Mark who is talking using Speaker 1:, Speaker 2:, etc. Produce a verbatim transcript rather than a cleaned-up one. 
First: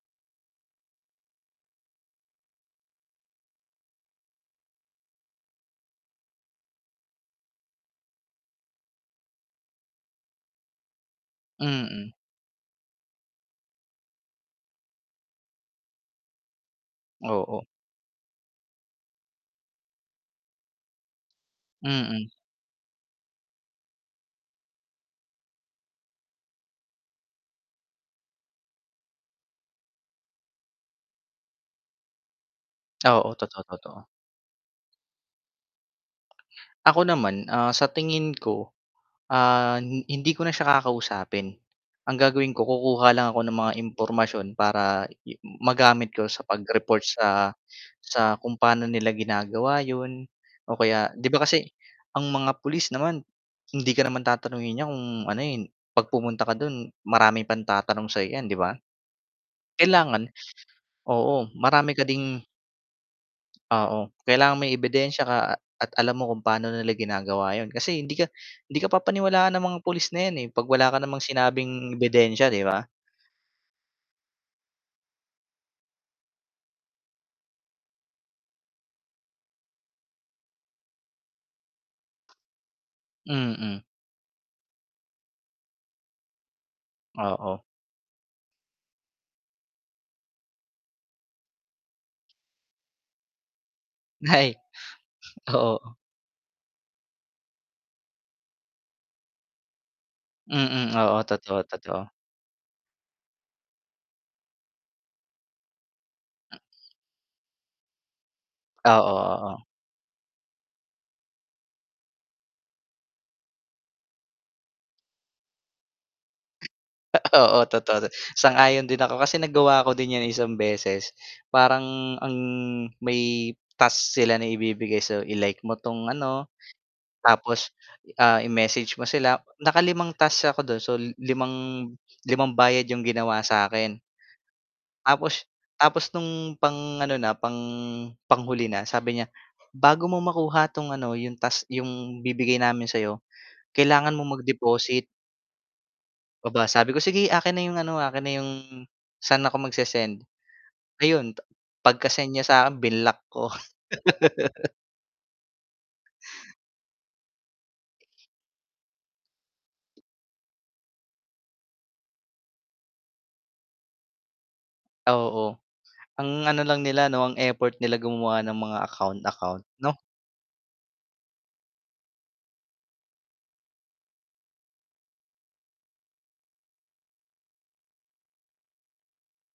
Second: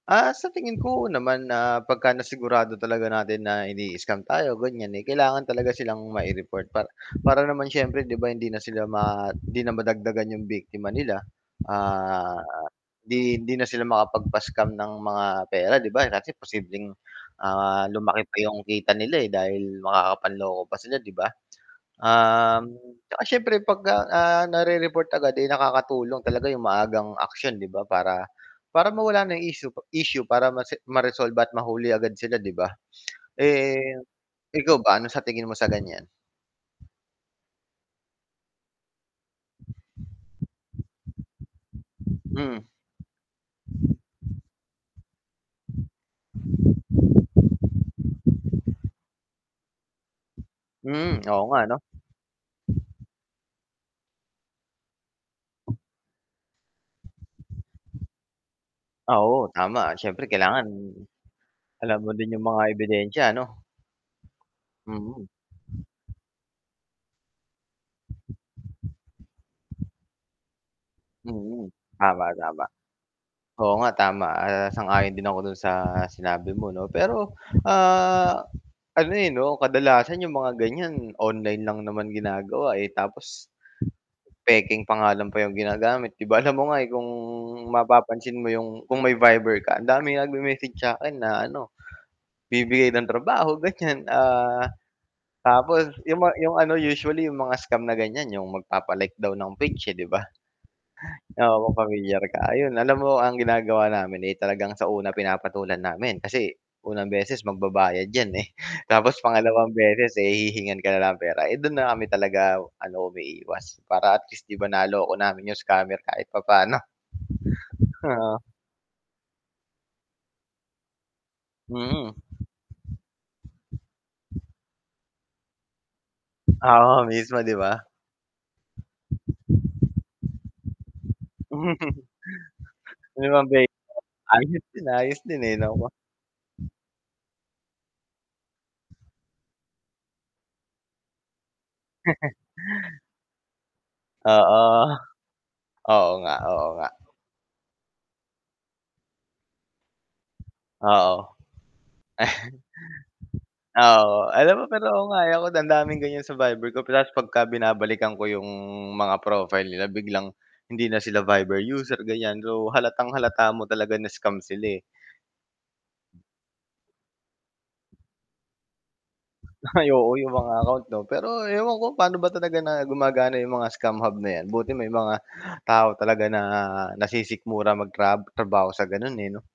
Speaker 1: Ah, sa tingin ko oo naman na pagka-nasigurado talaga natin na ini-scam tayo ganyan, eh, kailangan talaga silang mai-report pa para naman siyempre 'di ba hindi na sila ma hindi na madagdagan 'yong biktima nila.
Speaker 2: Mm.
Speaker 1: Ah, 'di hindi na sila makapagpa-scam ng mga pera 'di ba kasi posibleng,
Speaker 2: Oo.
Speaker 1: ah, lumaki pa 'yong kita nila, eh, dahil makakapanloko pa sila 'di ba?
Speaker 2: Mm.
Speaker 1: Um, 'tsaka siyempre 'pagka nare-report agad eh, nakakatulong talaga 'yong maagang aksyon 'di ba para para mawala na 'yong issue issue para mase ma-resolve at mahuli agad sila 'di ba?
Speaker 2: Oo totoo,
Speaker 1: Eh,
Speaker 2: totoo.
Speaker 1: ikaw ba ano sa tingin mo sa ganyan?
Speaker 2: Ako naman, ah, sa tingin ko, ah, hindi ko na siya kakausapin. Ang gagawin
Speaker 1: Hmm.
Speaker 2: ko kukuha lang ako ng mga impormasyon para i magamit ko sa pag-report sa sa kung paano nila ginagawa yun, o kaya
Speaker 1: Hmm,
Speaker 2: 'di ba
Speaker 1: oo nga
Speaker 2: kasi,
Speaker 1: 'no?
Speaker 2: ang mga pulis naman, hindi ka naman tatanungin niyan kung ano, eh, 'pag pumunta ka do'n maraming pang tatanong sa 'yo 'yan 'di ba?
Speaker 1: Ah, oo tama siyempre
Speaker 2: Kailangan
Speaker 1: kailangan
Speaker 2: oo marami
Speaker 1: alam
Speaker 2: ka
Speaker 1: mo din
Speaker 2: ding
Speaker 1: yung mga ebidensya ano?
Speaker 2: oo kailangan may ebidensya
Speaker 1: Mm.
Speaker 2: ka at alam mo kung paano nila ginagawa yun kasi hindi ka hindi ka papaniwalaan ng mga pulis na yan eh, 'pag wala ka namang
Speaker 1: Mm,
Speaker 2: sinabing
Speaker 1: tama,
Speaker 2: ebidensya 'di
Speaker 1: tama.
Speaker 2: ba?
Speaker 1: Oo nga tama, ah, sang-ayon din ako dun sa sinabi mo 'no pero, ah, ano eh, 'no kadalasan yung mga ganyan online lang naman ginagawa, eh, tapos,
Speaker 2: Mm.
Speaker 1: pekeng pangalan pa yung ginagamit 'di ba alam mo nga ,eh, kung
Speaker 2: Oo.
Speaker 1: mapapansin mo yung kung may viber ka ang dami nagme-message sakin na ano, bibigay ng trabaho ganyan,
Speaker 2: Ay,
Speaker 1: ah, tapos
Speaker 2: oo.
Speaker 1: yung ma yung ano usually yung mga scam na ganyan yung magpapa-like daw ng page, eh, di ba?
Speaker 2: Mm, oo, totoo,
Speaker 1: Oo kung
Speaker 2: totoo.
Speaker 1: pamilyar ka ayun alam mo ang ginagawa namin, eh, talagang sa una pinapatulan namin kasi, unang beses magbabayad yan, eh,
Speaker 2: Oo,
Speaker 1: tapos
Speaker 2: oo.
Speaker 1: pangalawang beses, eh, hihingan ka na ng pera, eh, dun na kami talaga ano umiiwas para at least 'di ba naloko namin yung scammer kahit papaano.
Speaker 2: Oo totoo
Speaker 1: Oo.
Speaker 2: sang-ayon din ako kasi nagwa ako din yan isang beses,
Speaker 1: Mm.
Speaker 2: parang ang may task sila na ibibigay so i-like mo 'tong ano,
Speaker 1: Oo mismo 'di
Speaker 2: tapos
Speaker 1: ba?
Speaker 2: ah, i-message mo sila naka limang tasks ako dun so limang limang bayad 'yung ginawa
Speaker 1: limang
Speaker 2: sa
Speaker 1: beses
Speaker 2: akin.
Speaker 1: na, ayos din ayos din,
Speaker 2: Tapos
Speaker 1: eh, 'no.
Speaker 2: tapos nung pang ano na, pang panghuli na sabi niya, "Bago mo makuha 'tong ano yung task yung bibigay namin sa 'yo, kailangan mong
Speaker 1: Oo.
Speaker 2: mag-deposit."
Speaker 1: Oo nga,
Speaker 2: Aba
Speaker 1: oo nga.
Speaker 2: sabi ko "Sige akin na 'yong ano, akin na 'yong saan ako magse-send?"
Speaker 1: Oo.
Speaker 2: Ayun ta pagka-send niya sakin binlock ko.
Speaker 1: Ah, oo, alam mo pero oo nga, eh, ewan ko ang daming ganyan sa Viber ko tapos 'pagka binabalikan ko 'yong mga profile nila biglang hindi na sila Viber user ganyan so halatang-halata mo talaga na scam sila, eh.
Speaker 2: Ah, oo. Ang ano lang nila 'no, ang effort nila gumawa ng mga account-account,
Speaker 1: Ay
Speaker 2: 'no?
Speaker 1: oo yung mga account 'no pero ewan ko paano ba talaga na gumagana yung mga scam hub na yan, buti may mga tao talaga na nasisikmura magtra trabaho sa ganon, eh, 'no?